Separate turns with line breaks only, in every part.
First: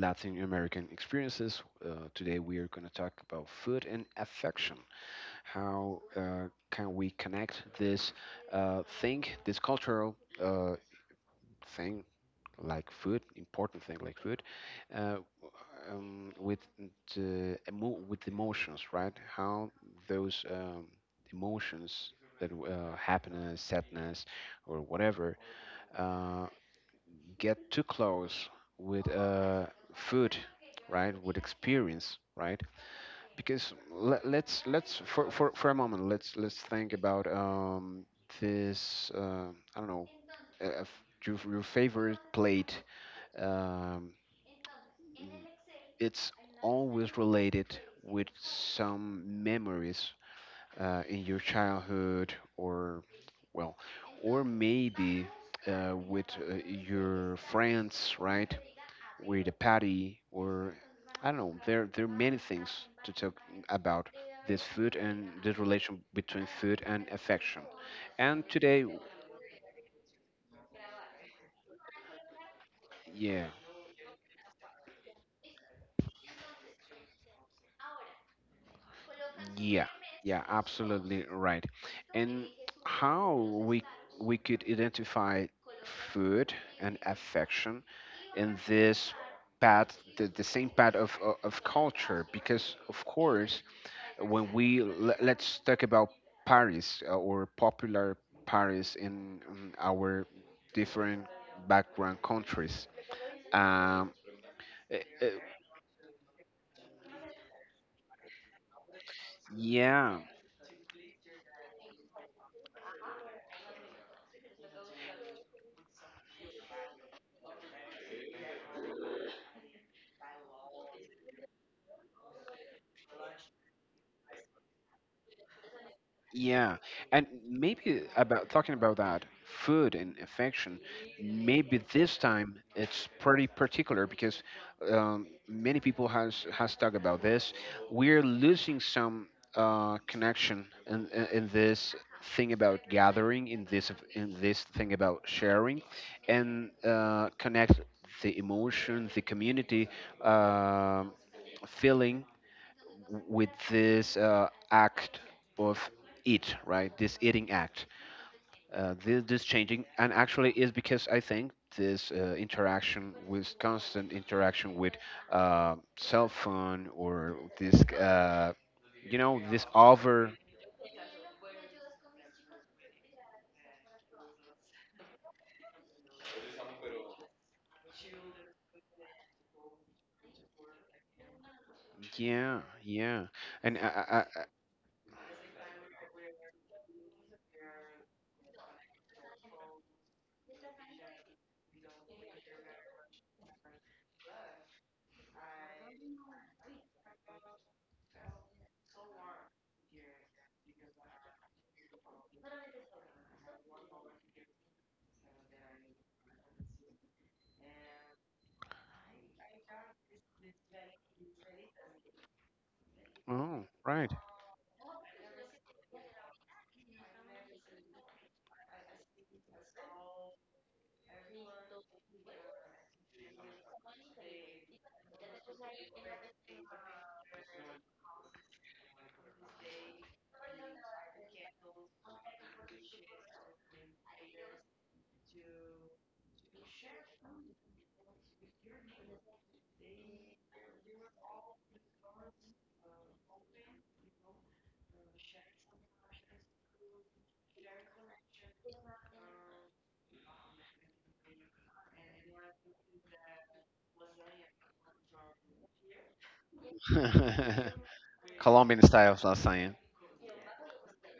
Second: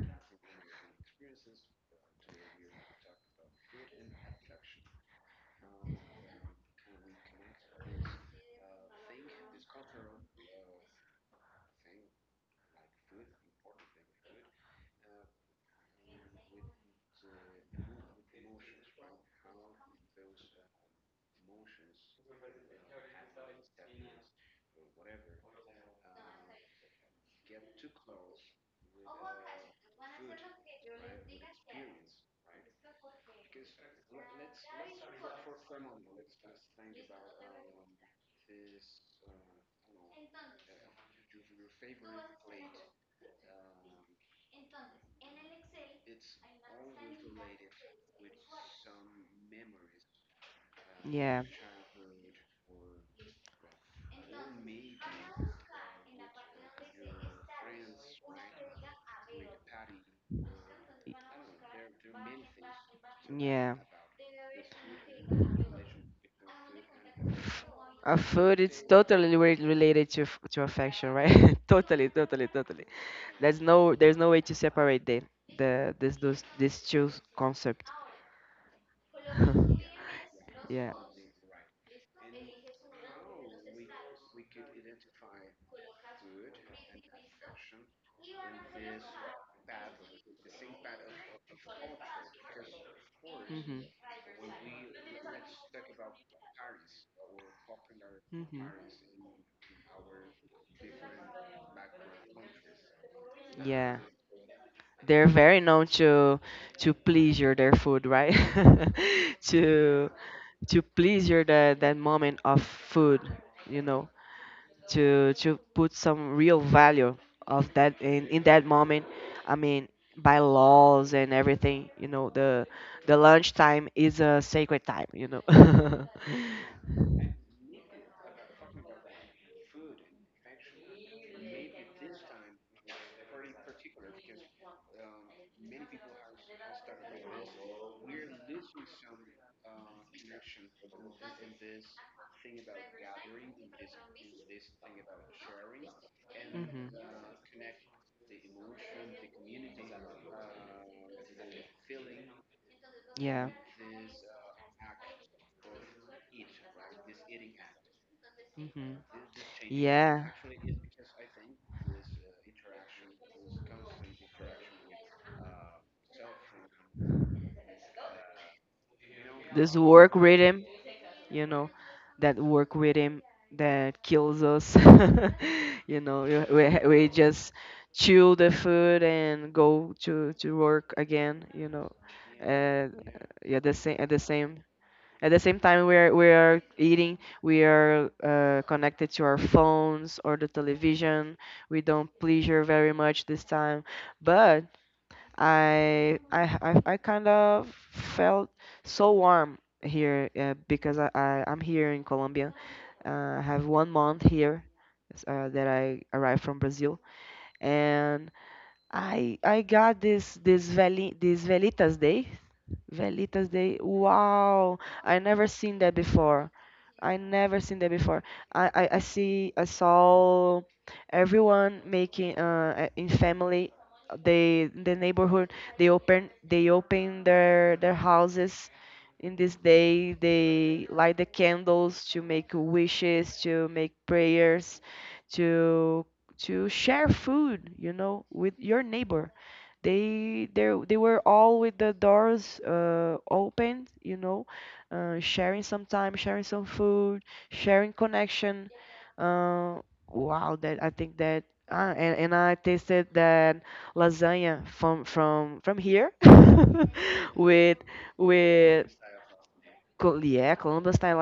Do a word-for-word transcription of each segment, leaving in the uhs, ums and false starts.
Latin American experiences. Uh, today, we are going to talk about food and affection. How uh, can we connect this uh, thing, this cultural uh, thing, like food, important thing like food, uh, um, with the emo- with emotions, right? How those um, emotions, that uh, happiness, sadness, or whatever uh, get too close with uh, food, right? With experience, right? Because let, let's let's for, for, for a moment let's let's think about um, this. Uh, I don't know, uh, f- your, your favorite plate. Um, it's always related with some memories uh, in
Yeah.
your childhood, or well, or maybe uh, with uh, your friends, right? With a patty or
y-
I don't know. There there are many things to talk
Yeah.
about this food and this relation between food and
Pff,
affection.
A
And
food it's
today,
totally re- related to f- to affection, right? Totally, totally, totally.
yeah,
There's no there's no way to separate the the this those these two concepts.
yeah, yeah,
Yeah.
absolutely right. And how we we could identify food and affection in this path, the, the same path of, of of culture, because of course
Mhm.
when we le- let's talk about Paris uh, or popular
Mhm.
Paris in, in our different background countries.
Yeah.
Um, uh, uh,
They're very known to to pleasure their food, right? to
yeah.
to pleasure that that moment of food, you know, to to put some real value of that in, in that moment. I mean, by laws and everything, you know, the the lunch time is a sacred time, you know.
Yeah, and maybe about talking about that food and affection, maybe this time it's pretty particular because um, many people has has talked about this. We're losing some uh, connection in, in in this thing about gathering, in this in this thing about sharing, and
hmm
uh, connect the emotion, the community um feeling w- with
Yeah.
this uh, act of eat, right? This eating act, uh,
hmm
this, this changing, and
Yeah.
actually is because I think this uh, interaction with constant interaction with uh, cell phone or this, uh, you know, this
This work
over,
rhythm, you know, that work with him that kills us. You know, you- we ha- we just chew the food and go to to work again. You know,
yeah,
uh,
yeah,
yeah,
and
the
I,
same at
I, I,
the same. At the same time, we are we are eating. We are uh, connected to our phones or the television. We don't pleasure very much this time, but I I I I kind of felt so warm here uh, because I, I I'm here in Colombia. Uh, I have one month here uh, that I arrived from Brazil, and I I got this this Veli this Velitas Day. Velitas
oh,
Day.
right.
Wow. I never seen that before. I never seen that before. I I, I see I saw everyone making uh a- in family, they in the neighborhood, they open they open their their houses. In this day, they light the candles to make wishes, to make prayers, to to share food, you know, with your neighbor. They they they were all with the doors uh, open, you know, uh, sharing some time, sharing some food, sharing connection. Uh, wow, that I think that ah, and, and I tasted that lasagna from from from here with
Colombian
with
style lasagna.
Col- yeah, Columbus, Thai.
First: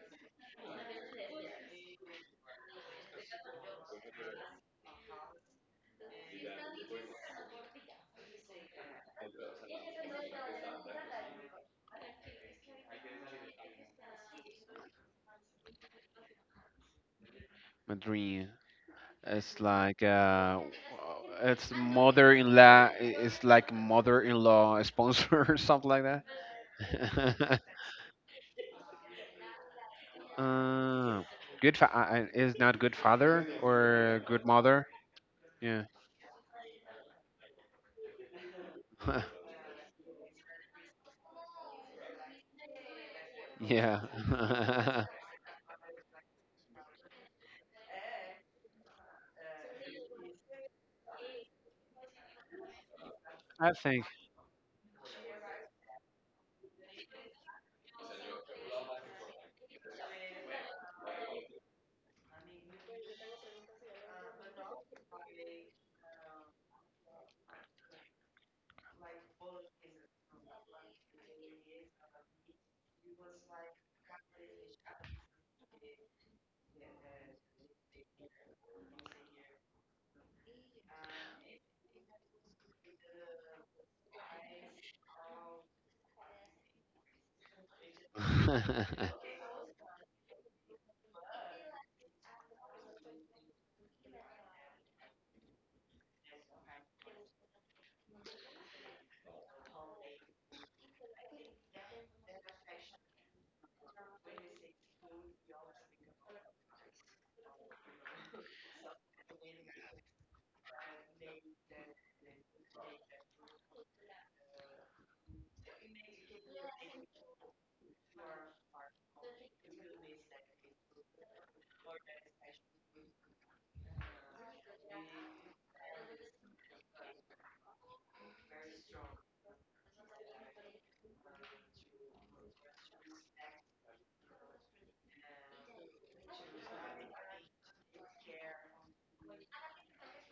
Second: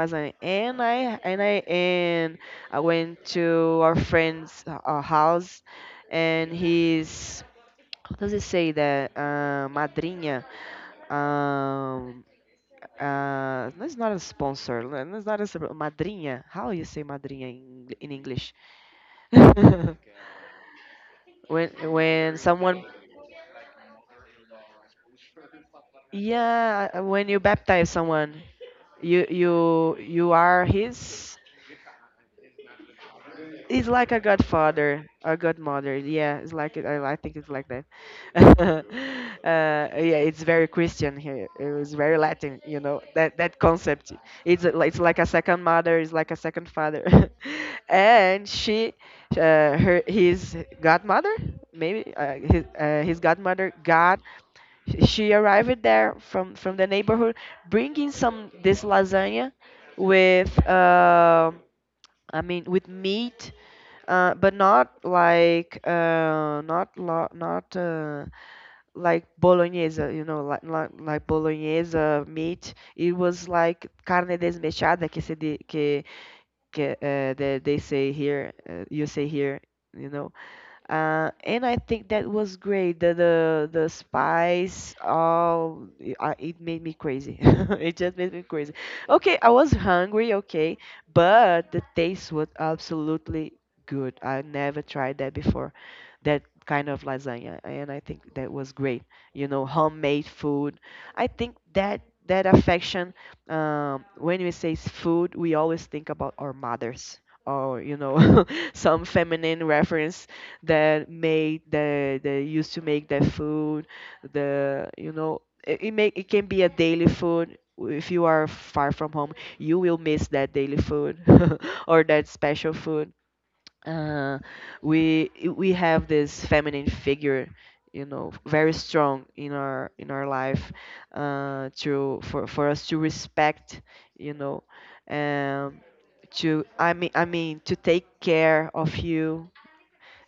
And I and I and I went to our friend's uh, house, and his, how does it say that, uh, madrinha. Um, uh, that's not a sponsor. le- That's not a sp- madrinha. How you say madrinha in, Eng- in
Madrid.
English?
It's like, uh, uh,
when
it's
when
mother-in-law.
someone,
i- It's like mother-in-law sponsor or something like that.
yeah, when you baptize someone, you you you are
uh,
his.
good. Fa- uh, uh, is not good father
He's like a
or good mother.
godfather, a
Yeah.
godmother. Yeah, it's like it. I, I think it's like that. uh, yeah, it's very Christian here. It was very Latin, you know. That that concept. It's a- it's
Yeah.
like a second mother. It's like a second father. And she, uh, her his godmother, maybe uh, his uh, his
I
godmother.
think.
God, she arrived there from from the neighborhood, bringing some this lasagna with. Uh, I mean, with meat, uh, but not like uh, not lo- not uh, like bolognese, you know, like like, like bolognese meat. It was like carne desmechada que se di- que que uh, they, they say here, uh, you say here, you know. Uh, and I think that was great. The the, the spice, oh, it I- it made me crazy. It just made me crazy. Okay, I was hungry, okay, but the taste was absolutely good. I never tried that before, that kind of lasagna, and I think that was great. You know, homemade food. I think that that affection, um, when we say s- food, we always think about our mothers. Or, you know, some feminine reference, that made the they used to make their food. The you know it, it may it can be a daily food. If you are far from home, you will miss that daily food, or that special food. uh, we we have this feminine figure, you know, very strong in our in our life, uh, to for, for us to respect, you know. Um, to I mean I mean to take care of you.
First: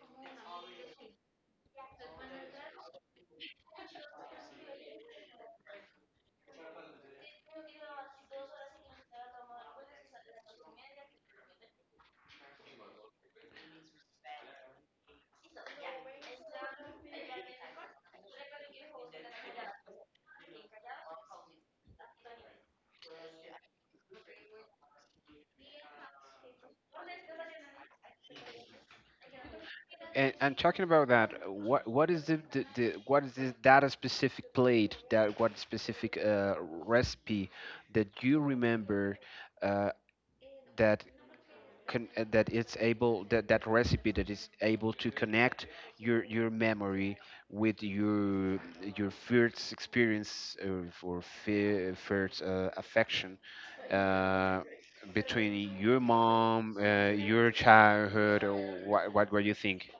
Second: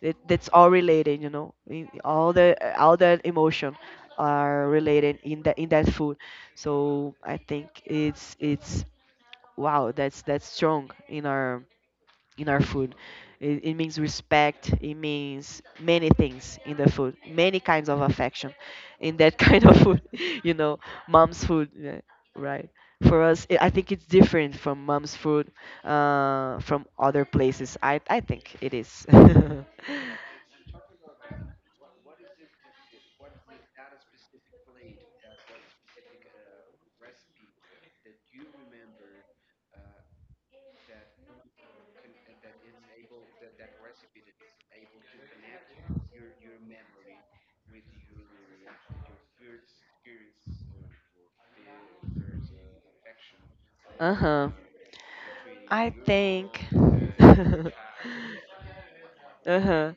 It, that's all related, you know. In- All the all the emotion are related in that in that food. So I think it's it's wow, that's that's strong in our in our food. It, it means respect. It means many things in the food, many kinds of affection in that kind of food. You know, mom's food, yeah, right? For us, i I think it's different from mom's food uh, from other places. I I think it is.
and, and talking about that, what what is the, the, the what is this, that a specific plate, that what specific uh, recipe that you remember, uh, that con- uh, that it's able, that that recipe that is able to connect your your memory with your your first experience uh, or for fi- first uh, affection,
Uh huh.
uh, between
I
your
think.
mom, uh, your childhood, or what what were you think?
Uh-huh.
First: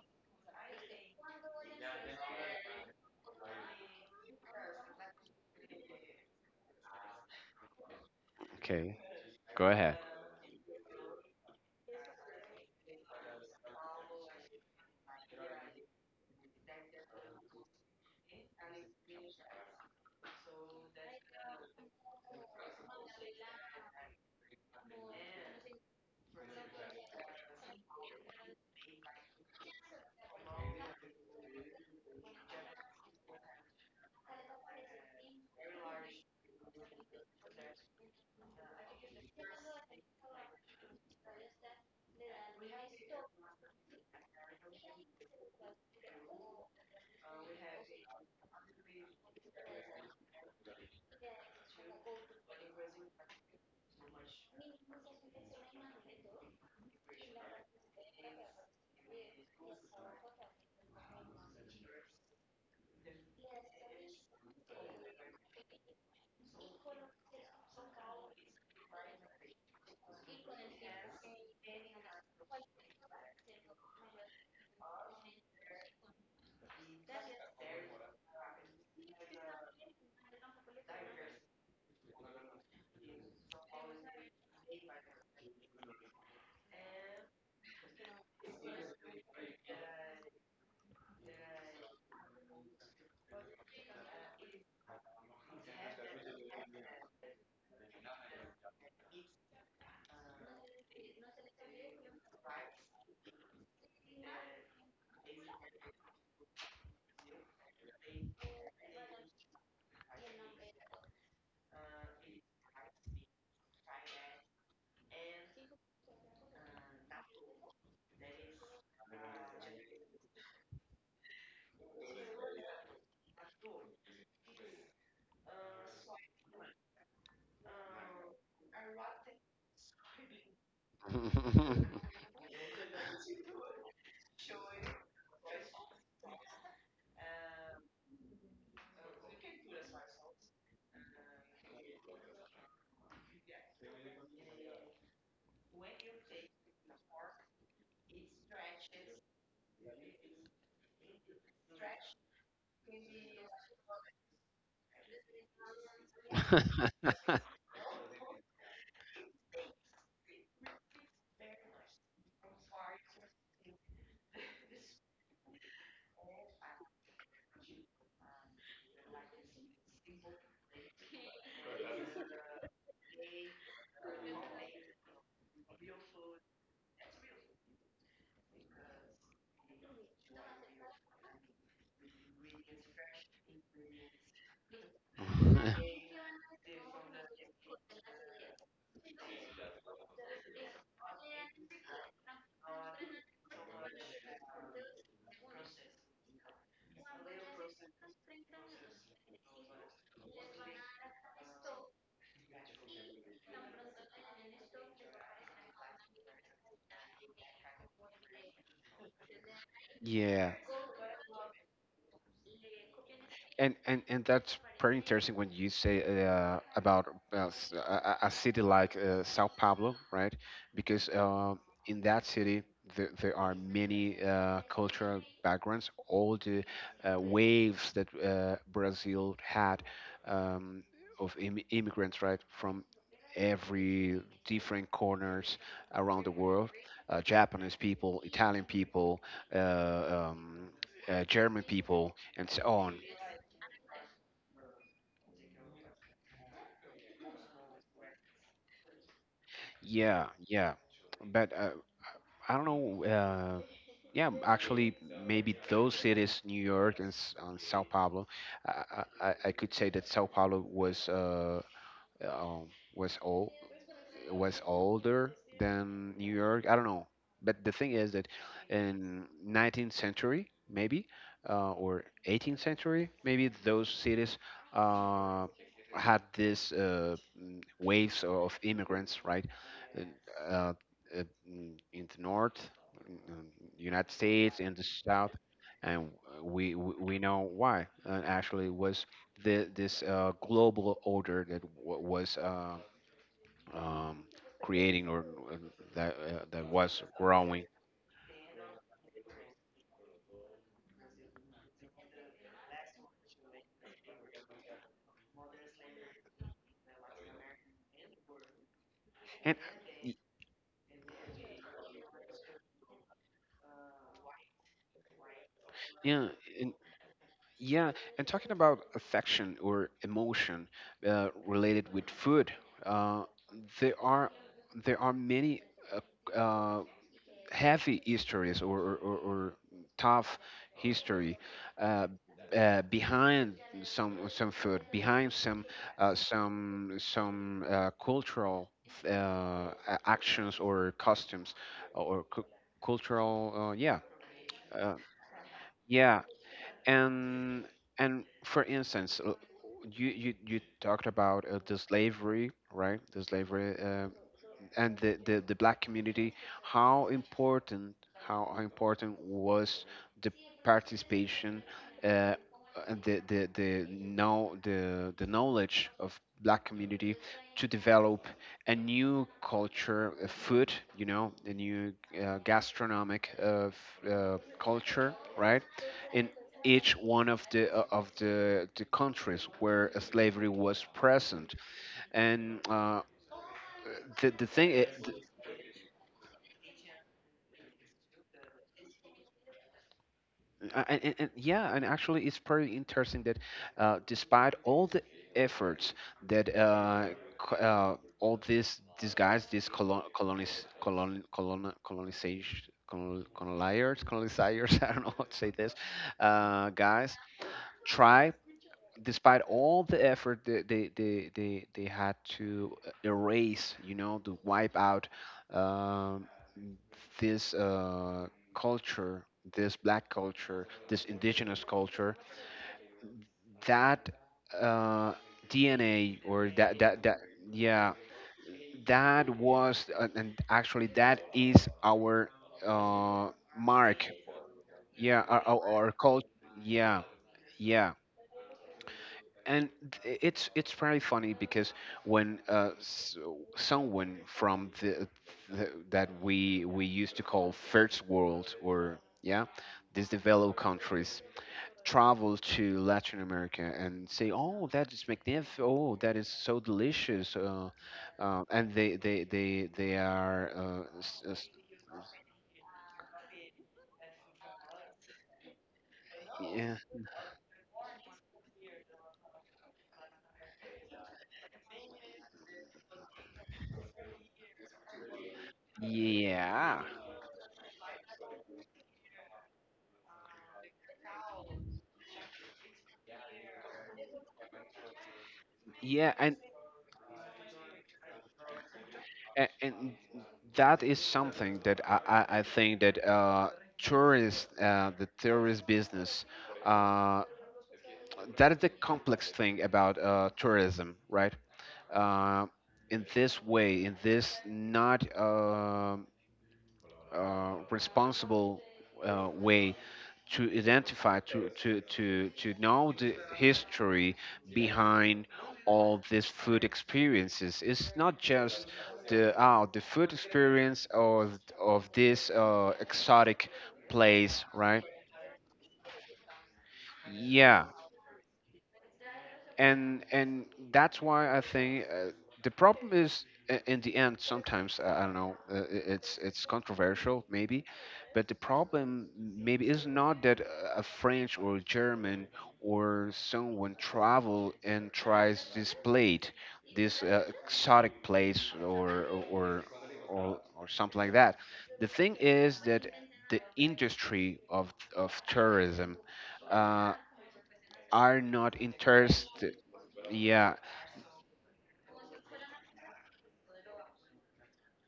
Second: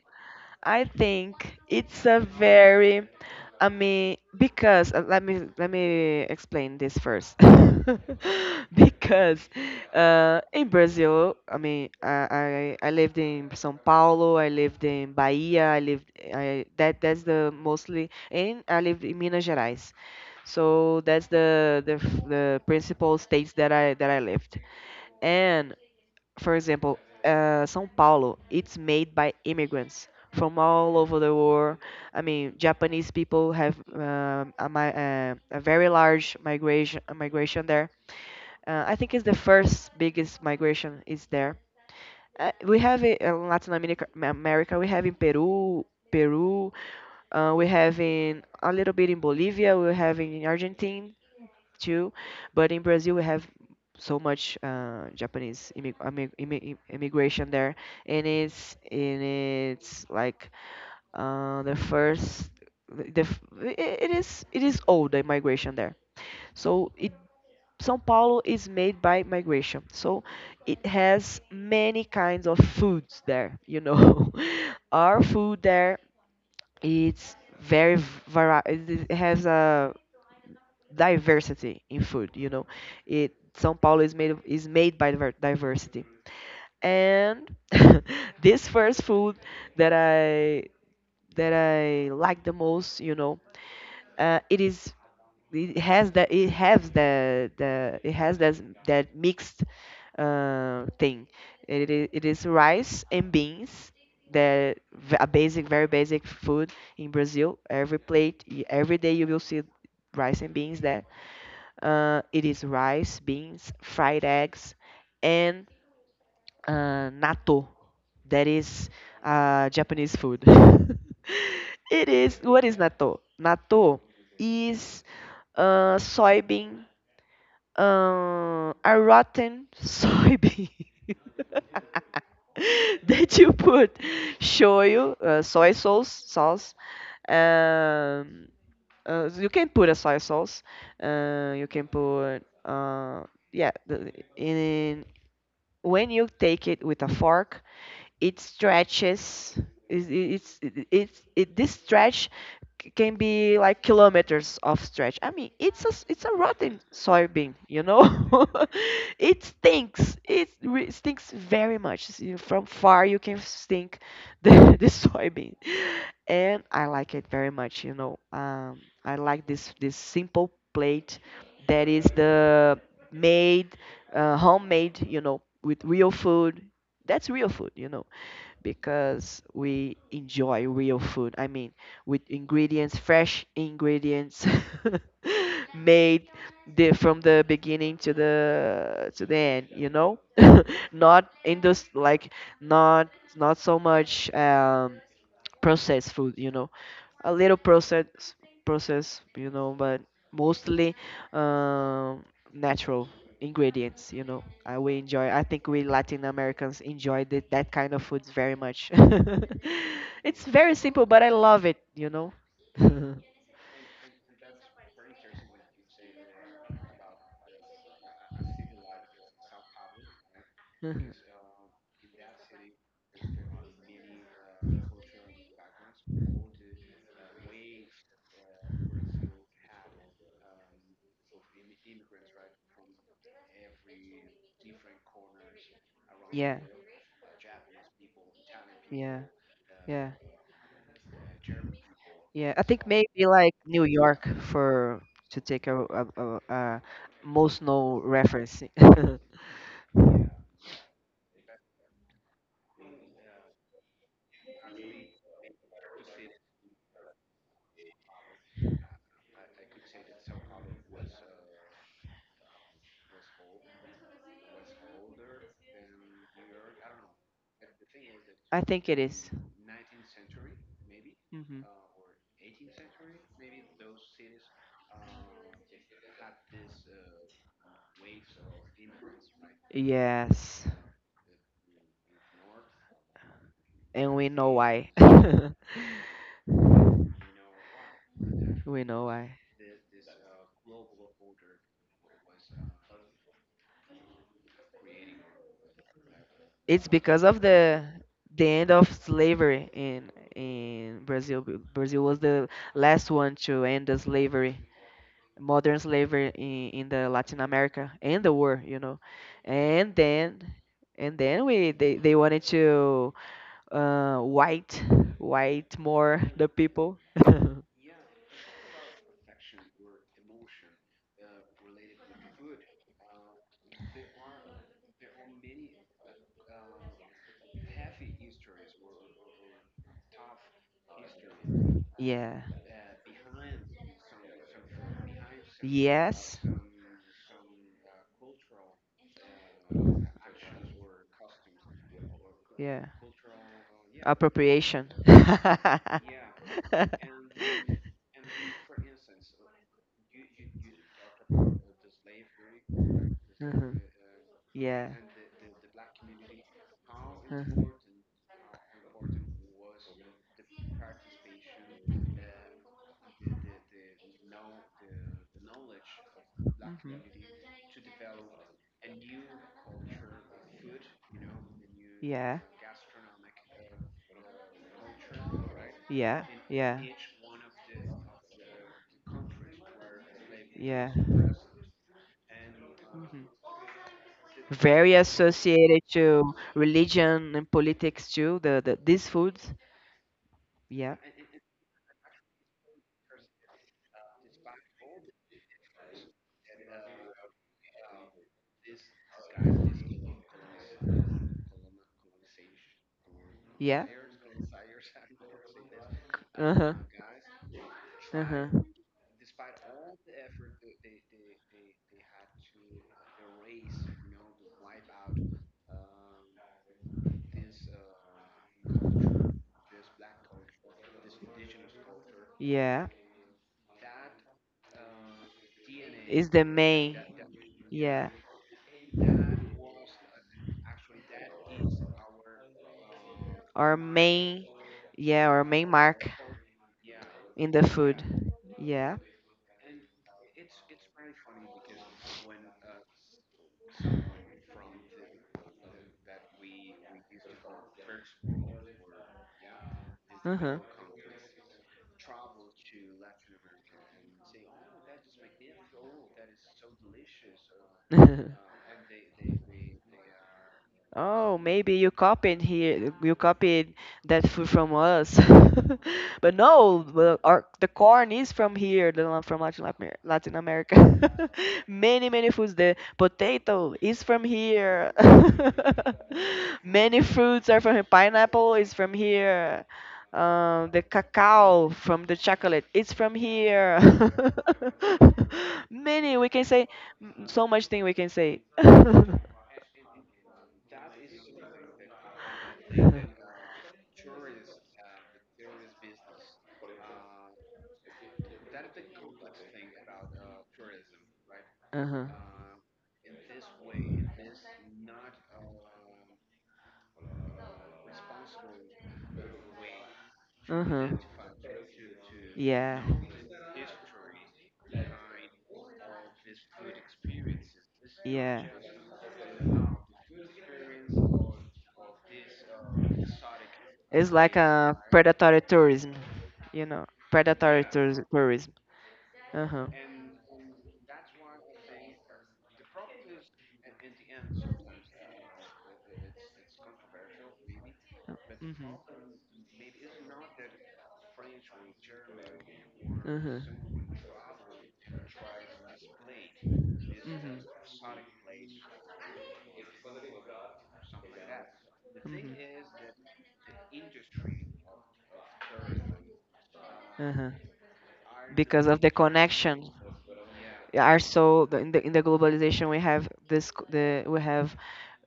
I think it's a very, I mean, because uh, let me let me explain this first.
Okay,
Because
go ahead.
uh, in Brazil, I mean, I, I I lived in São Paulo, I lived in Bahia, I lived, I that that's the mostly, and I lived in Minas Gerais. So that's the the f- the principal states that I that I lived. And for example, uh, São Paulo, it's made by immigrants from all over the world. I mean, Japanese people have um, a, mi- uh, a very large migration, a migration there. Uh, I think it's the first biggest migration is there. Uh, we have it in Latin America, America. We have in Peru, Peru. Uh, we have in a little bit in Bolivia. We have in Argentina too. But in Brazil, we have so much uh, Japanese immig immig immig immigration there, and it's and it's like uh, the first the f- I- it is, it is old, the migration there. So it São Paulo is made by migration, so it has many kinds of foods there. You know, our food there, it's very vari- it it has a diversity in food. You know, it São Paulo is made of, is made by diver- diversity, and this first food that I that I like the most, you know, uh, it is it has that it has the the it has that that mixed uh, thing. It is it is rice and beans. The v- a basic, very basic food in Brazil. Every plate, y- every day you will see rice and beans there. Uh, it is rice, beans, fried eggs, and uh, natto. That is uh, Japanese food. It is, what is natto? Natto is uh, soybean, uh, a rotten soybean that you put shoyu, uh, soy sauce, sauce, um, uh, you can put a soy sauce. Uh, you can put uh, yeah. The, in, when you take it with a fork, it stretches. It's, it's, it, it's it, this stretch c- can be like kilometers of stretch. I mean, it's a s- it's a rotten soybean, you know. It stinks. It re- stinks very much. S- you- From far, you can stink the, the soybean, and I like it very much. You know, um, I like this this simple plate that is the made, uh, homemade. You know, with real food. That's real food. You know, because we enjoy real food. I mean, with ingredients, fresh ingredients, made, the from the beginning to the to the end, you know? Not in those like, not not so much um processed food, you know, a little process process, you know, but mostly um, natural ingredients, you know. I We enjoy. I think we Latin Americans enjoy that that kind of foods very much. It's
Yeah.
very simple, but I love it, you know.
And and and that's pretty interesting when you say uh, about uh, s- a, a a city like uh, Sao Paulo, right? Because
Mhm.
uh, in that city there, there are many uh, cultural backgrounds. All the uh, waves that uh, Brazil had, um, of Im- immigrants, right, from every different corners around the
Yeah,
world. Uh, Japanese people, Italian people,
yeah, yeah,
uh, um, uh, German people, and
yeah.
so
I think
on.
maybe like New York, for to take a, a, a, a most no reference.
Yeah, yeah. But uh, I don't know. Uh, yeah, actually, maybe those cities, New York and, S- and Sao Paulo, I, I, I I could say that Sao Paulo was, uh, um, was all was older than New York. I don't know, but the thing is that
I think it is.
in nineteenth century maybe
Mhm.
uh, or eighteenth century maybe those cities uh, had this uh, mm, waves of immigrants, right? And,
Yes,
Uh, uh, mm, in the north, mm, mm,
and
United
we know
States, in
why.
the south, and we we we know why. And actually,
We know
was
why.
the, this uh, global order that w- was, uh, um, creating or uh, that uh, that
It's
was
because of
growing.
the the end of slavery in in Brazil. B- Brazil was the last one to end the slavery, modern slavery in in the Latin America and the war, you know.
And
And
y-
then, and then we they they wanted to uh, white, white more
yeah.
the
And
people.
yeah, and talking about affection or emotion uh, related with food, uh, there are there are many uh, uh, heavy histories, or, or, or, or tough history uh,
Yeah.
uh, behind some some food, behind some uh,
Yes.
some some uh, cultural uh, a- actions or customs or cu-
Yeah.
cultural uh, yeah. uh,
Appropriation.
yeah. and and for instance, uh, you, you, you talked about uh, the slavery, right? The slavery
Mhm.
uh,
Yeah.
and the, the, the black community, how
Mhm.
important how important was the participation uh, and the the the know the the knowledge of black
Mhm.
community to develop a new culture, a food, you know, a new
Yeah.
uh, gastronomic uh, f- uh, culture, right,
Yeah.
in
Yeah.
each one of the uh, of the, the countries where slavery
Yeah.
was present. And uh,
Hmm.
the, the
Very
thing.
associated to religion and politics too. The, the these foods. Yeah.
Uh, and, and, and yeah, and actually, it's pretty interesting that uh, despite all the efforts that uh, co- uh, all these these guys, these colon colonis colon colon colonization, colon,
Yeah.
colonizers colonizers, I don't know how to say this,
Uh huh.
uh, guys
Uh huh.
try. Despite all the effort that they, they, they, they had to erase, you know, to wipe out um, this uh, culture, this black culture, this indigenous culture,
Yeah.
that uh, D N A,
Is the right?
or that
Main.
that that yeah,
Yeah.
that was and and actually that is our uh,
Our
mark.
main,
Yeah,
yeah, our
our
main
our, our
mark
culture. Yeah,
in the
yeah.
food. Yeah.
And th- it's it's very funny because when uh, s- someone from the, the that we we used to call first world or yeah, these
Uh-huh.
developed countries travel to Latin America and say, oh, that is magnificent, oh, that is so delicious, uh, uh, and they they they they are uh, s-
Oh,
s-
maybe you copied here, you copied that food from us. But
yeah,
no, the- our, the corn is from here, the la- from Latin Amer- Latin America. Many, many foods. The potato is from here.
yeah,
Many fruits are from here. Pineapple is from here. Um, the cacao from the chocolate is from here.
yeah,
Many, we
and
can say m- so much thing we can say.
A- and that is something that I, I, I think that uh, tourist, uh, the tourist business, uh, that is the complex thing about uh, tourism, right?
Uh-huh.
Uh, in this way, in this not um uh, responsible uh, way, to
Uh-huh.
identify to to to to
Yeah.
know the history behind all these food experiences. It's not
Yeah.
just the, oh, the food experience of of this uh, exotic
It's
place,
like
right?
a predatory tourism, you know,
Yeah.
predatory tours tourism. Uh-huh.
and and that's why I think uh, the problem is i- in the end. Sometimes uh, I don't know, uh, i- it's it's controversial maybe, but the
Mm-hmm.
problem maybe is not that uh, a French or a German or
Mm-hmm.
someone travel and tries this plate, this uh,
Mm-hmm.
exotic place or or or or something like that. The thing is that the industry of of tourism, Uh,
Mm-hmm. Uh-huh.
are
Because
not
of the
interested.
connection.
Yeah.
Are so the- in the in the globalization, we have this c- the we have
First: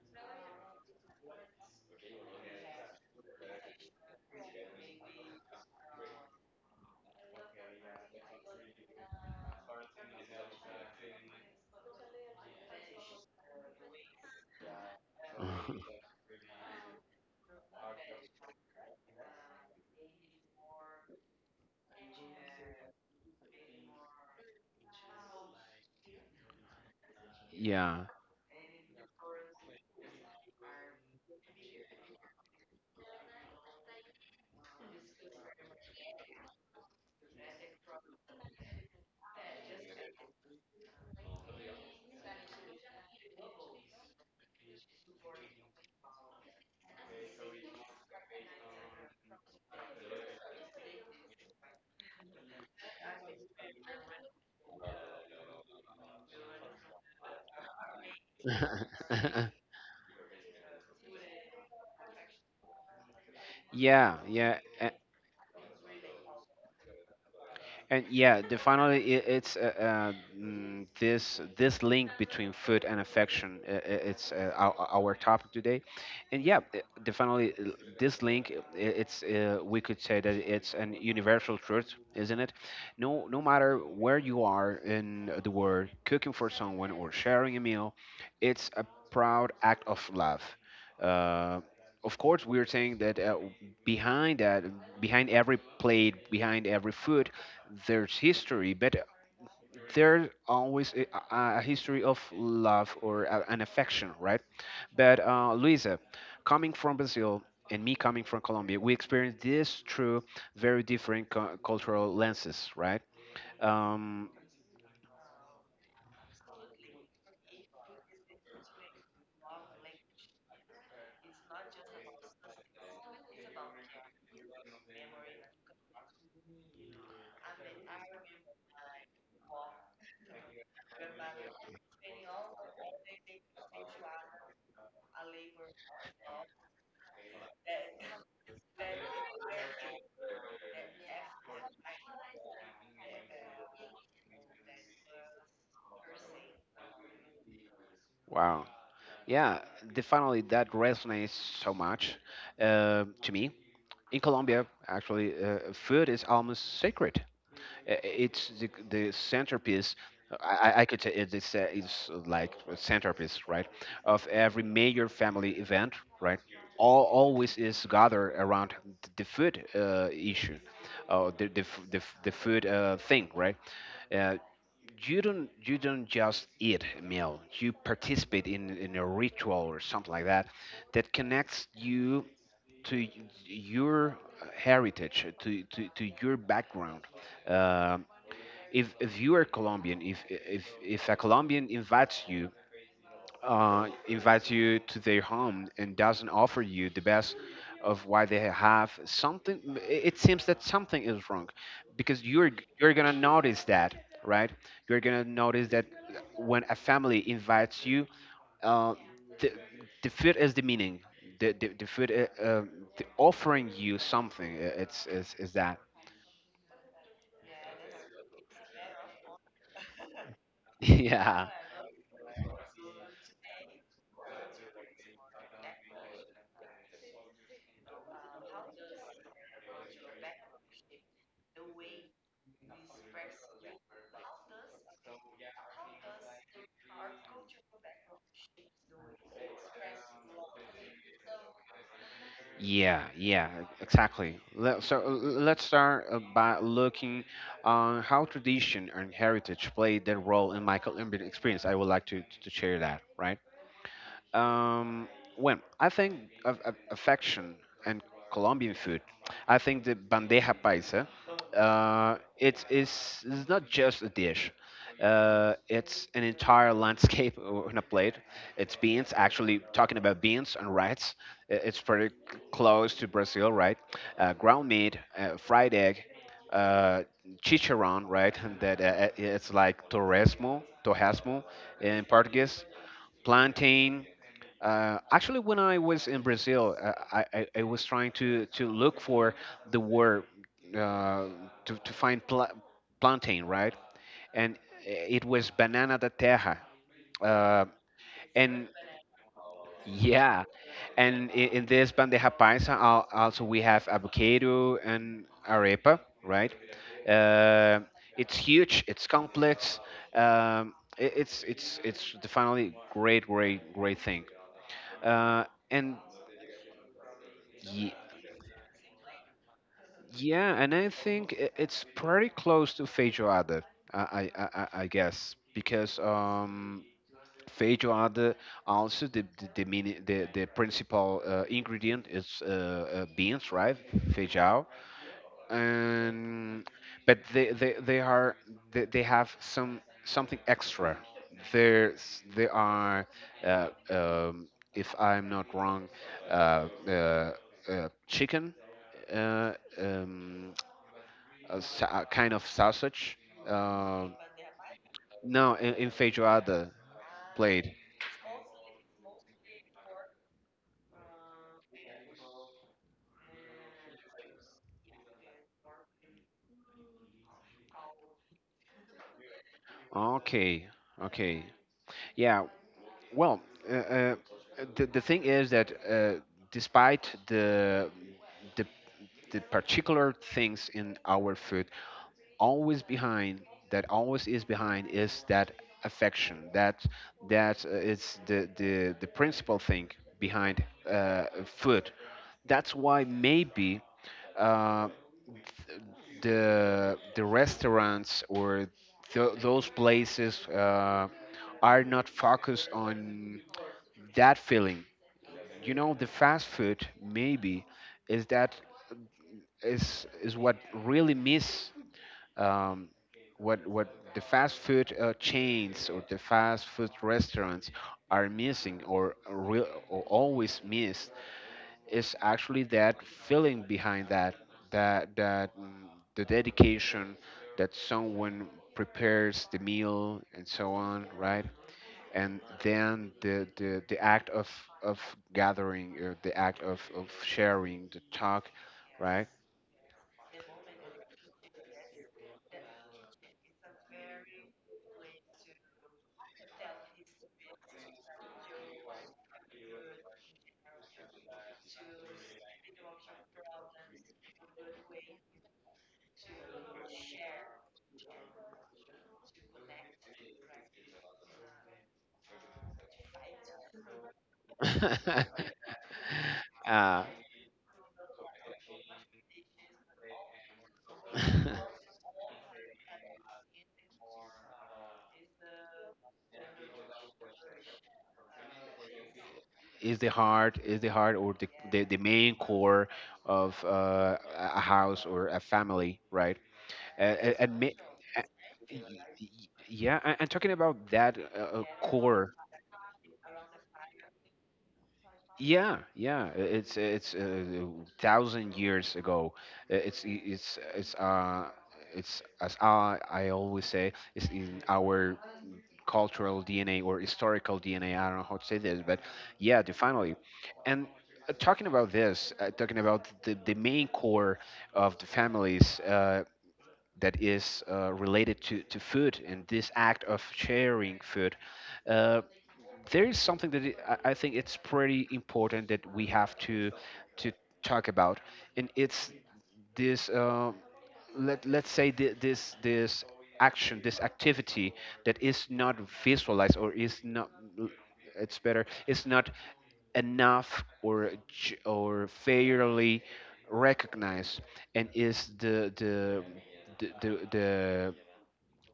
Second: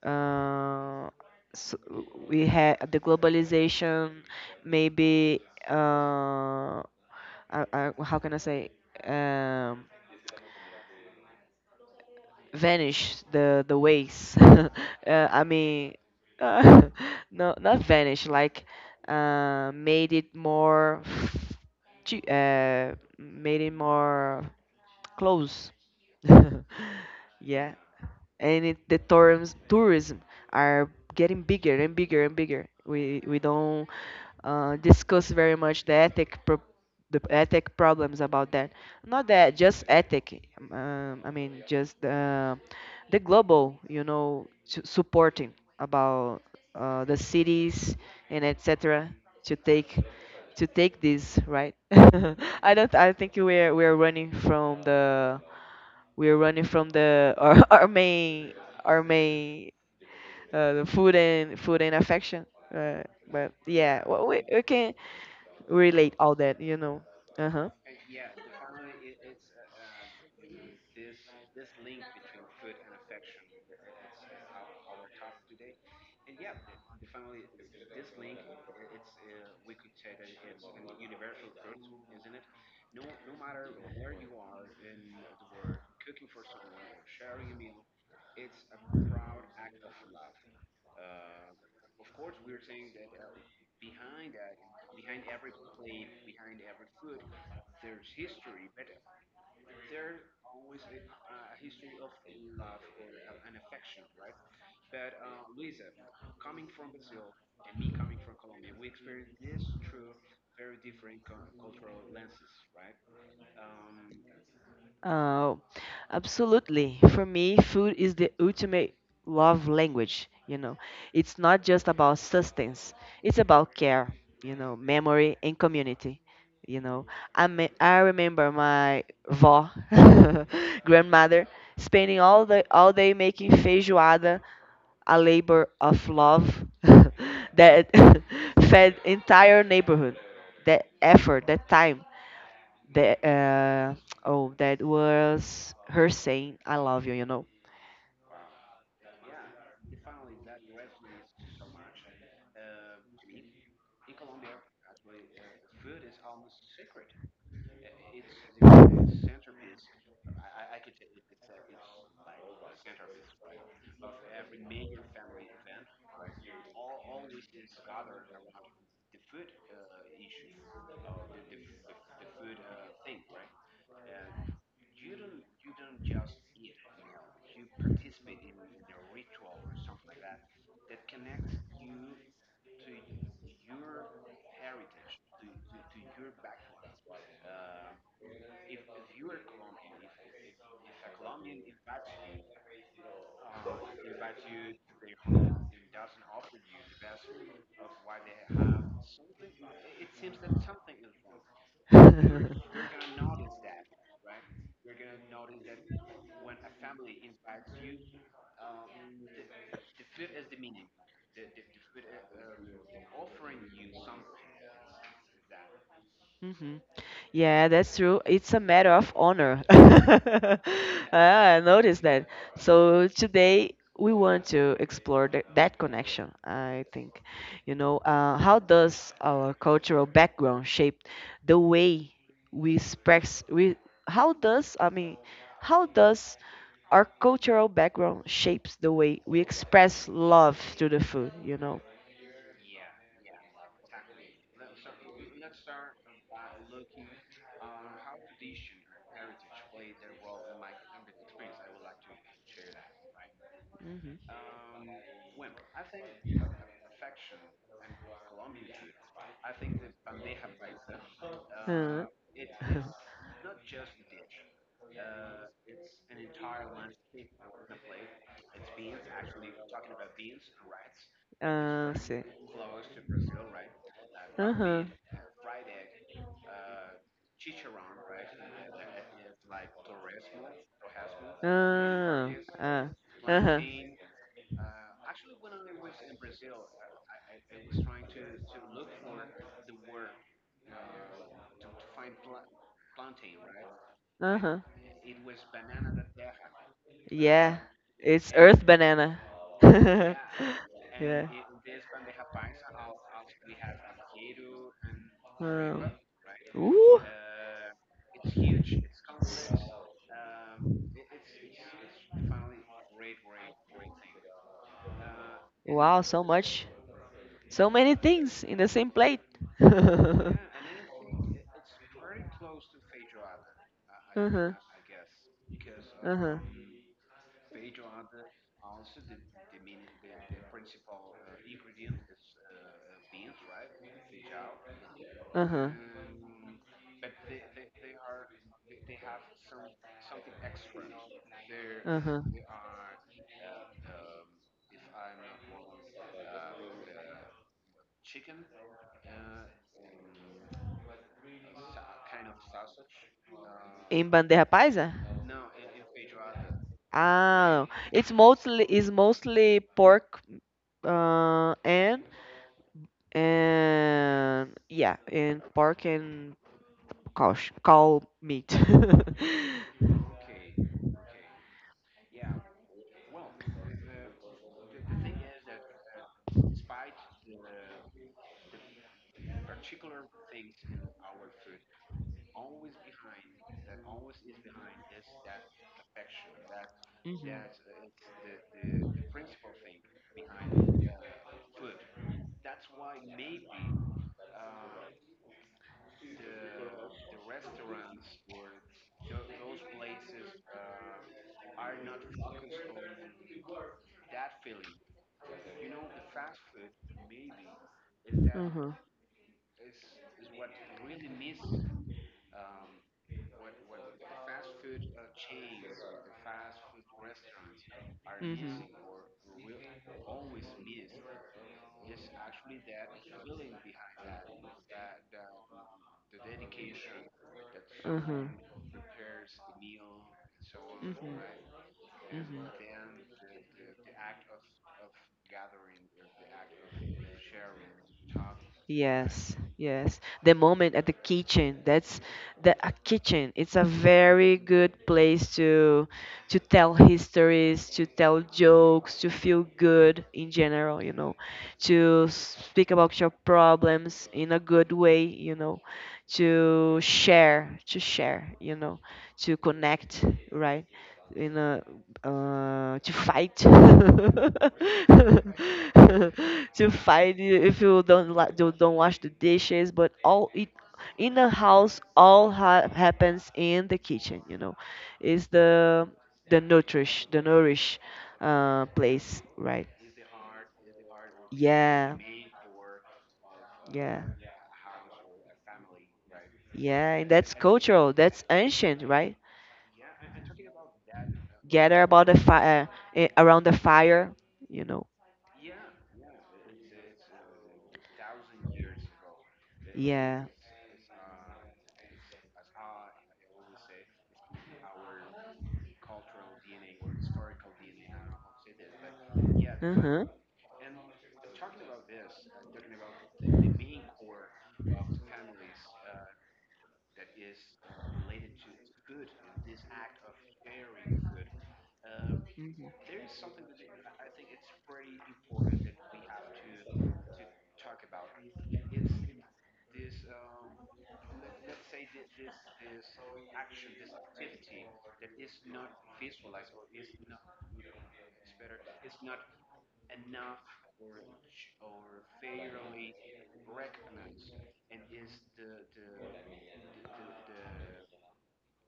uh, s we have the globalization, maybe uh, uh, uh, how can I say, um, vanish the the ways, uh, I mean, uh, no, not vanish like uh, made it more f- chi- uh, made it more close, yeah.
Yeah.
And it, the terms tourism are getting bigger and bigger and bigger. We we don't uh, discuss very much the ethic pro- the ethic problems about that. Not that just ethic. Um, I mean just uh, the global, you know, su- supporting about uh, the cities and et cetera to take to take this right. I don't. I think we're we're running from the we're running from the our, our main our main uh, the food and food and affection. Uh, but
Yeah.
yeah, well,
Yeah.
we we can relate all that, you know. Uh huh.
And yeah, the finally I it's uh, uh, mm, this this link between food and affection. Uh, uh, it's uh, our, our topic today, and yeah, uh, the finally uh, this link, uh, i- it's uh, we could say that it's an universal truth, isn't it? No, no matter where you are in the world, cooking for someone or sharing a meal, it's a proud act of love. Uh, of course, we're saying that uh, behind that, behind every plate, behind every food there's history, but there's always a, a a history of love, or a, an affection, right? But uh, Luisa, coming from Brazil and me coming from Colombia, we experience this through very different cu- cultural lenses, right? Um,
Oh, absolutely. For me, food is the ultimate love language, you know. It's not just about sustenance, it's about care, you know, memory and community. You know, I me I remember my vó, grandmother, spending all the all day making feijoada, a labor of love that fed entire neighborhood. That effort, that time, that uh, oh, that was her saying, "I love you," you know.
wow. Yeah, definitely that resonates so much uh, to me. In Colombia, actually, uh, food is almost sacred. I- It's the, the centerpiece. I, I could say it is, uh, is uh, like a centerpiece, right, of every major family event, right? All always is gathered around th- the food uh, issue, or the the f- the, f- the food uh, thing, right? Uh, you don't you don't just eat a meal, you participate in in a ritual or something like that that connects you to y- your heritage to to, to your background. Um if if you are Colombian, if if if a Colombian invites you, uh, invites you to their home and doesn't offer you the best of what they have, something it it seems that something is wrong, because you're you're gonna notice that, right? You're gonna notice that when a family invites you, uh, the the food is the meaning. The, the, the food, uh, um the offering you something, uh, it's is, is that.
Hmm. Yeah, that's true. It's a matter of honor.
Yeah.
Ah, I noticed that. So today we want to explore th that connection, I think. You know, uh, how does our cultural background shape the way we express, we, how does, I mean, how does our cultural background shapes the way we express love through the food, you know?
Yeah, yeah, exactly. Let, so uh, let's start uh, by looking on how tradition and heritage played their role in my Colombian experience. I would like to, to share that, right?
Hmm.
Um, well, I think of, of affection and Colombian food. I think the bandeja paisa. Uh,
Ah.
it is it's not just a dish. Uh, it's an entire landscape on a plate. It's beans. Actually, talking about beans and rice, i- it's
Ah,
pretty
sim.
c- close to Brazil, right? Uh, ground meat,
Aham.
uh, fried egg, uh, chicharrón, right? And that uh, uh, it's like torresmo, torresmo in
Ah,
Portuguese,
ah. Aham.
plantain, uh, actually, when I was in Brazil, uh, I, I, I was trying to, to look for the word uh, to, to find pla- plantain, right? And
Aham.
it was banana da terra. Uh,
Yeah. It's
and
earth banana.
yeah, and
Yeah.
in, in this bandeja paisa, al- also we have avocado and
Um,
arepa, right?
Ooh.
Uh, it's huge, it's complex. Um, it, it's it's it's definitely great, great, great thing. Uh, and
Wow, so much. So
yeah,
many things in the same plate.
Yeah, and I think i- it's pretty close to feijoada, I I I,
Uh-huh.
I I guess, because
Uh-huh.
um, feijoada also the the the, mini, the, the principal uh, ingredient is uh, uh, beans, right? Feijão,
Uh-huh.
and but they they, they are they, they have some something extra. There's
Aham.
they are uh, um, if I'm not wrong, uh, uh, uh, chicken. Uh, um, a, sa- a
Really.
kind of sausage.
Em
Um,
bandeja paisa?
no, in, in feijoada
Ah,
plate.
it's mostly it's mostly pork uh, and and yeah, and pork and cow sh- cow meat.
Okay, okay. Yeah. Well, uh, uh, the the thing is that uh, despite the the the particular things in our food, always behind that always is behind is that affection that
Mhm.
that uh, is the the the principal thing behind uh, food. That's why maybe uh, the the restaurants or th- those places uh, are not focused on that feeling. You know, the fast food maybe is that is is what really miss um, what what the fast food uh, chains or the fast food restaurants are missing or, real, or always miss is actually that feeling behind that that that mm, the dedication that someone prepares the meal and so on, right? And
Hmm.
then the the, the act of of gathering or the act of, of sharing the talk, right.
Yes, yes. The moment at the kitchen, that's the a kitchen. It's a very good place to to tell histories, to tell jokes, to feel good in general, you know, to speak about your problems in a good way, you know, to share, to share, you know, to connect, right? in a uh, To fight to
uh,
fight i- if you don't la- you don't wash the dishes, but all it in the house all ha- happens in the kitchen. You know is the the nourish the nourish uh, place, right?
is the heart, is the heart or the, the, the
Yeah,
main core of uh,
yeah,
a a house or a family, right.
yeah.
and,
And that's
and ma-
cultural,
a-
that's
y-
ancient, right?
y- Yeah, a- and talking about that uh, uh,
Gather about the
core,
fire, around the fire, you know.
yeah, yeah I- it's it's uh, thousand years ago. Uh, it's i-
Yeah.
it's it's uh it's as I, I always say, it's in our cultural D N A
Uh
or
huh.
historical D N A. I don't know how to say this, but yeah,
Hmm.
definitely. And uh, talking about this, uh, talking about the, the main core of the families, uh, that is uh, related to, to food and this act of sharing food. Uh,
Mhm.
there is something that it, I I think it's pretty important that we have to to talk about, and it's this uh, let let's say thi- this this action, this activity that is not visualized or is not, it's better, it's not enough or j- or fairly recognized. And is the the the the the,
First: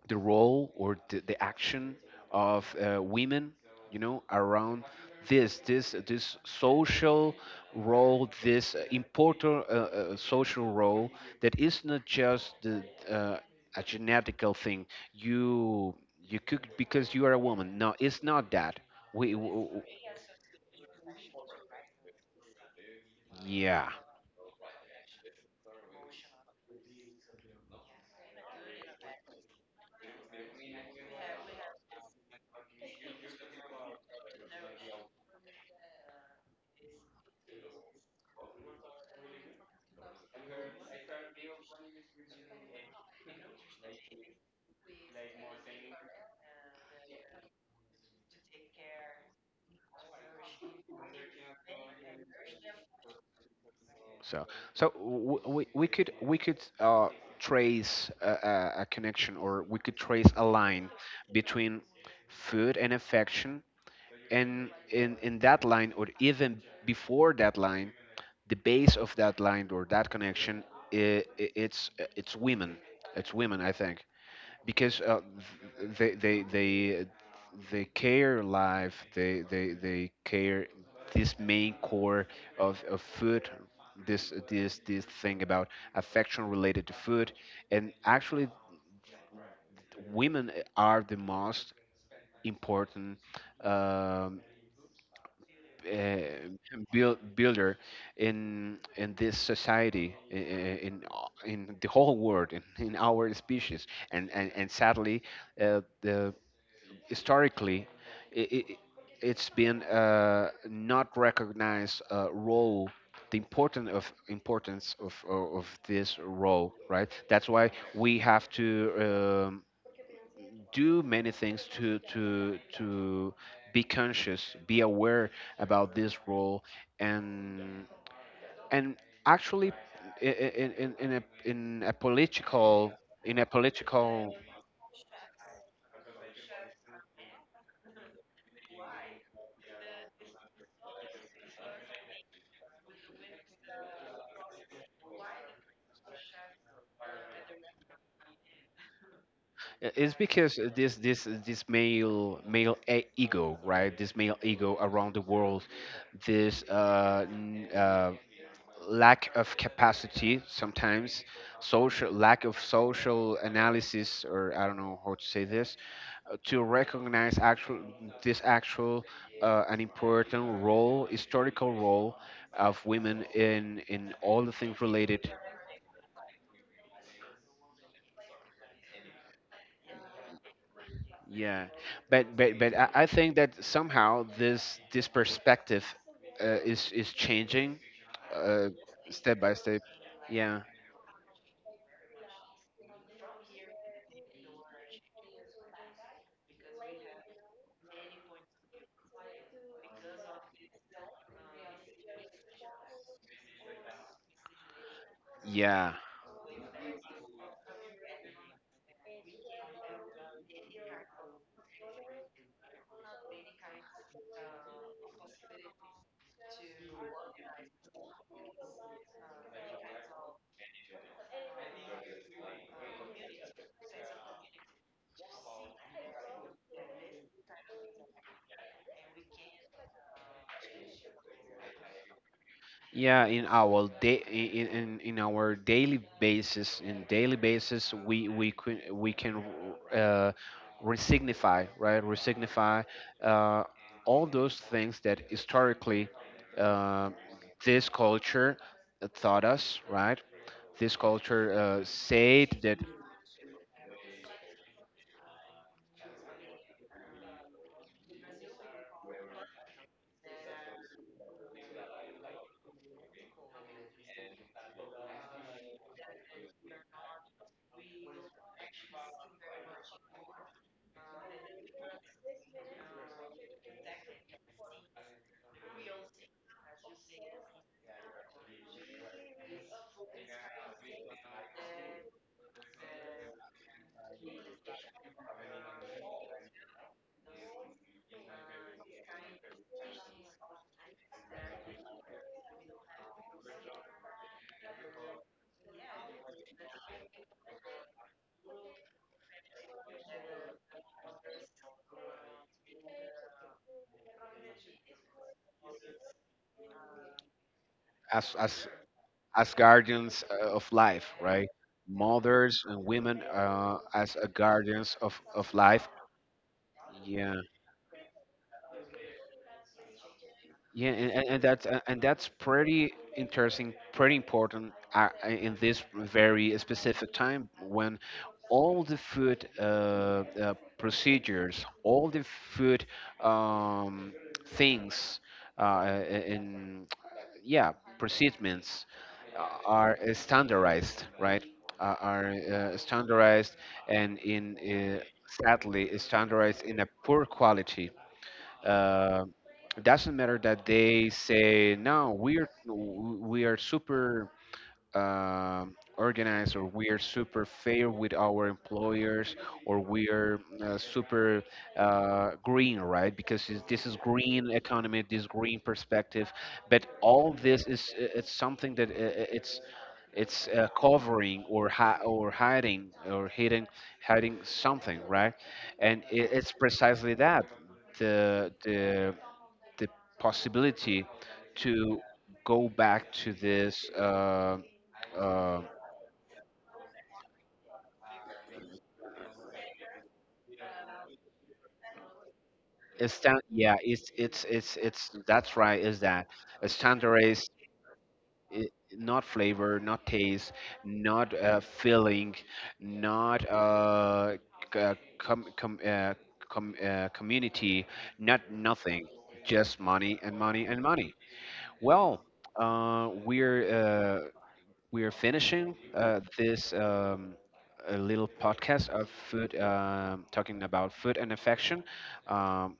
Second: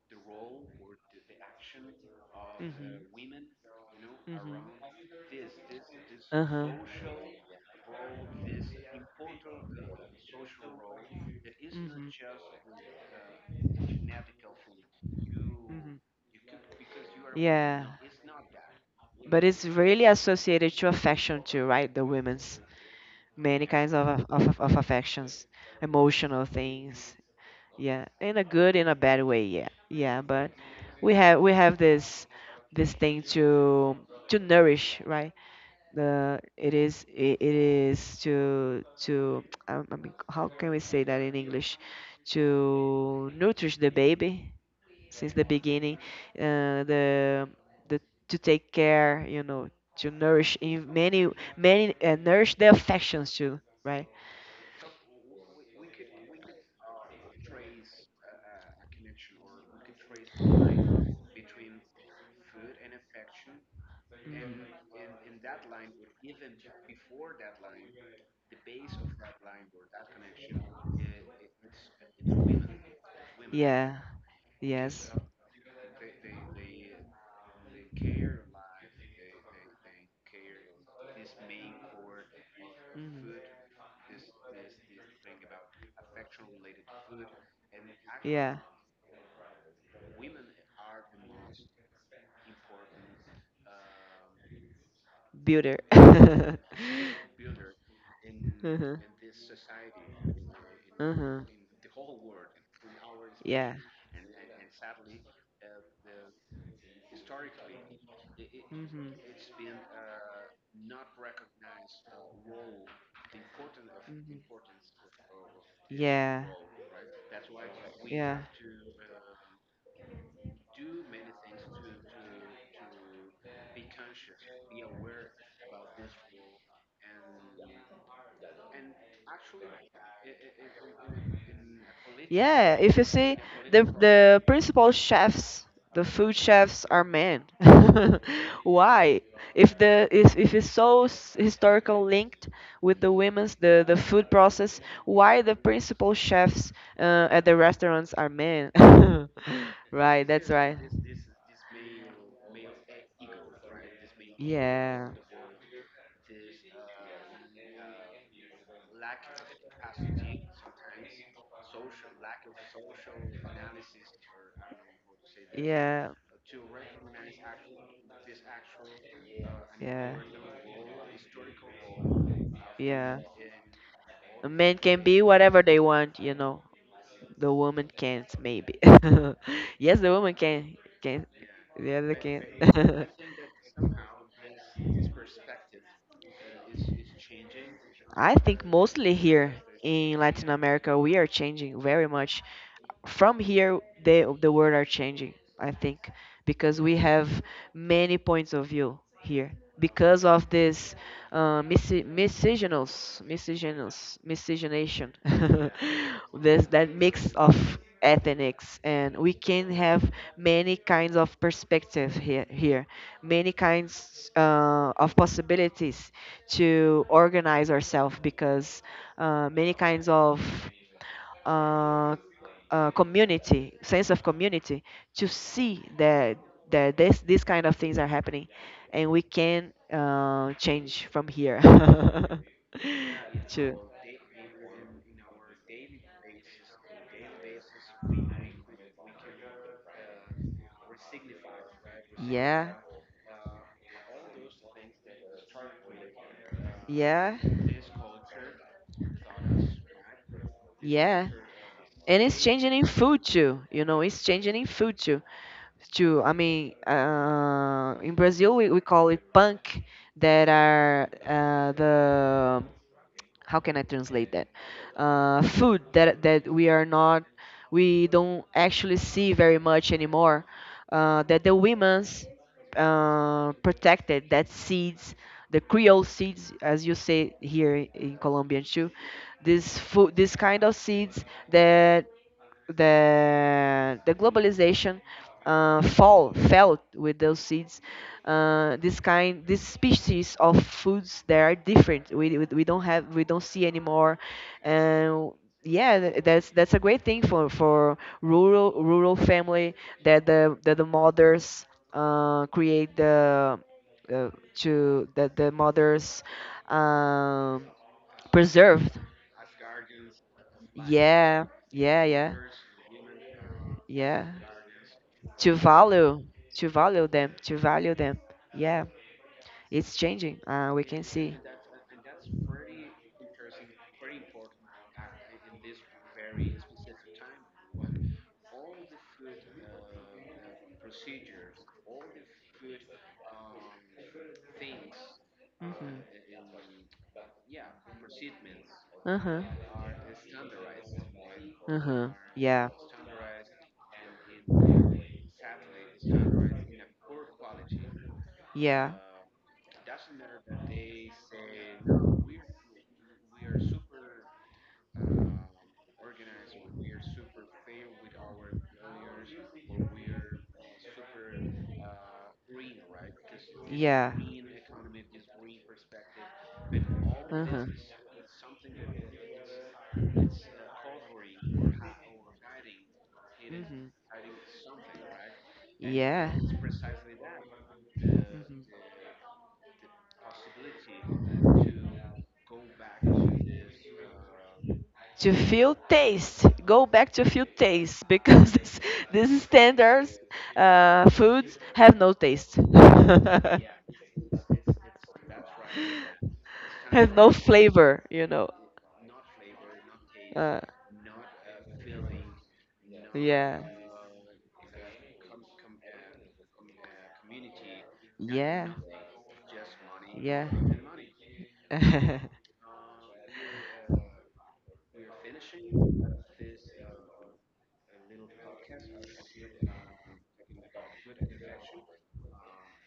the role or the, the action of uh,
Mhm.
women, you know,
Mhm.
around this this this
Uh-huh.
social role, this uh, important uh, uh, social role that is not just
Mhm.
the uh, a genetical thing. you
Mhm.
you cook because you are a woman?
Yeah.
No, it's not that. we
But
w-
it's
w-
really associated to affection too, right? The women's. Many
yeah.
kinds of, aff- of, of of affections, emotional things. Yeah, in a good, in a bad way. Yeah, yeah. But we have we have this this thing to to nourish, right? The it is it, it is to to I I mean, how can we say that in English? To nourish the baby, since the beginning uh, the the to take care, you know to nourish in many many, uh, nourish the affections too, right?
So, so w- we we could, we could uh, trace a, a, a connection, or we could trace a line between food and affection, and in in
Mhm.
that line, or even before that line, the base of that line or that connection, i i- it's it's women. It's women, I
Yeah.
think, because
Yes.
uh, th- they they they they care life, they they they care this main core of, of
Mhm.
food, this this this thing about affection related to food. And
Yeah.
actually women are the most important, um,
Builder. uh-huh.
uh, build, builder in in this society, i- i- in
Uh-huh.
in the whole world, in, in our
Yeah.
species. And and, and sadly uh, the historically it, it, it's been uh, not recognized, uh, role, the important of, importance of, of of
This.
this
Yeah.
role, right? That's
Role.
why we have to um, do many things to to to be conscious, be aware about this role. and and actually i- i- in in, in, a, in a
Yeah,
political,
if you see
in a
the
political.
the principal chefs, the food chefs are men. Why? If the if, if it's so s- historical linked with the women's, the the food process, why the principal chefs uh, at the restaurants are men?
I- It's
Right, that's
because uh,
right.
this this this male male e- ego, right? This male ego around
Yeah.
the world, this uh, n- uh, lack of capacity sometimes, social, lack of social analysis, or I don't know how to say this,
Yeah.
uh, to recognize actual, this actual uh, an
Yeah.
important role, historical role of women
Yeah.
in in all the
A man
things
can
related.
be whatever they want, you know. The woman can't, maybe. yes, the woman can. Can.
Yeah,
The other
but
can.
but but I, I think that somehow this this perspective uh, is is changing
I think
uh,
mostly
step by
here
step.
in Latin
Yeah,
America we are changing very much. From here, the the world are changing. I think because we have many points of view here because of this uh, misci- miscegenous miscegenous miscegenation.
yeah,
this, that mix of ethnics, and we can have many kinds of perspective here, here, many kinds uh, of possibilities to organize ourselves, because uh, many kinds of uh, uh, community, sense of community, to see that that this these kind of things are happening, and we can uh, change from here
yeah. In
to.
our day, in, in in our daily basis, in daily basis, we we can, we can uh, resignify, right?
Yeah,
Resignify uh, all those things that historically uh,
yeah,
this culture taught us, right? This
yeah.
culture uh,
And it's
said
changing
that,
in food too. You know, it's changing in food too. Too. I mean, uh, in Brazil we, we call it punk, that are uh, the how can I translate that? Uh, food that that we are not, we don't actually see very much anymore. Uh, that the women's uh, protected that seeds, the Creole seeds, as you say here in Colombian too. This food, this kind of seeds that the the globalization uh, fall felt with those seeds, uh, this kind this species of foods that are different, we, we, we don't have we don't see anymore. And yeah, th- that's that's a great thing for for rural rural family, that the that the mothers uh, create the uh, to that the mothers, um,
as as
preserved.
as guardians uh, of life,
Yeah.
right?
Yeah. Yeah.
Mothers and women uh, as
Yeah.
a guardians of
to
of life.
value to value them,
Yeah.
to value them yeah, it's changing. Uh, we
Yeah,
can
and, and
see.
and that's a- and that's pretty interesting, pretty important uh, uh, in this very specific time when all the food uh, uh, procedures, all the food um, things, uh,
Mm-hmm.
uh, in yeah, procedures
Uh-huh.
are uh, standardized, right? Uh,
Uh-huh.
are
Yeah.
uh, standardized and in uh, sadly standardized in a poor quality.
Yeah.
uh, it doesn't matter that they say, no, we're, we are super um organized, or we are super fair with our employers, or we are uh, super uh, green, right? Because it's- this is
Yeah.
green economy, this green perspective. But all
Uh-huh.
this is, it's something that uh, uh, it's it's uh, covering or hi- or hiding or hiding,
Hmm.
hiding something, right. And it, it's precisely that, the the the possibility to go back to this uh,
to
uh,
feel taste Go back to feel taste, because this, these standards uh, foods have no taste.
it's stan- yeah, it's it's it's it's that's right, is that a
have no
standardized,
flavor, you know.
i- not flavor, not
uh,
taste, not uh, feeling, not
yeah.
uh, c- uh, com, com, uh, com, uh, community, not
Yeah.
nothing, just money and money and money. Well, uh, we're uh, we are finishing uh, this um, a little podcast of food, um, talking about food and affection. Um,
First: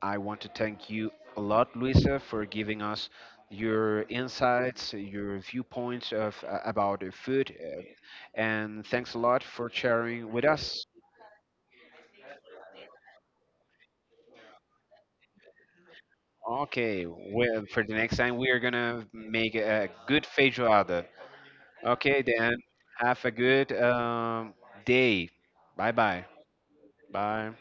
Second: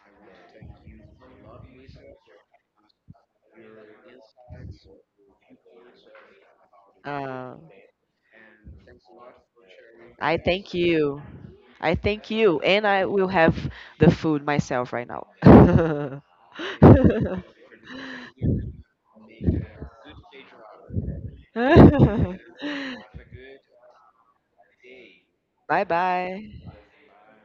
I want to thank you a lot, Luisa, for giving us your insights, your viewpoints of, uh, about uh, food,
uh,
uh, and thanks a lot for sharing
I
with
thank
us.
you. I thank you. And I will have the food myself right now.
Okay, well, for the next time we are gonna make a good feijoada. Okay, then have a good um, day. Bye
bye
bye.
bye.
Bye.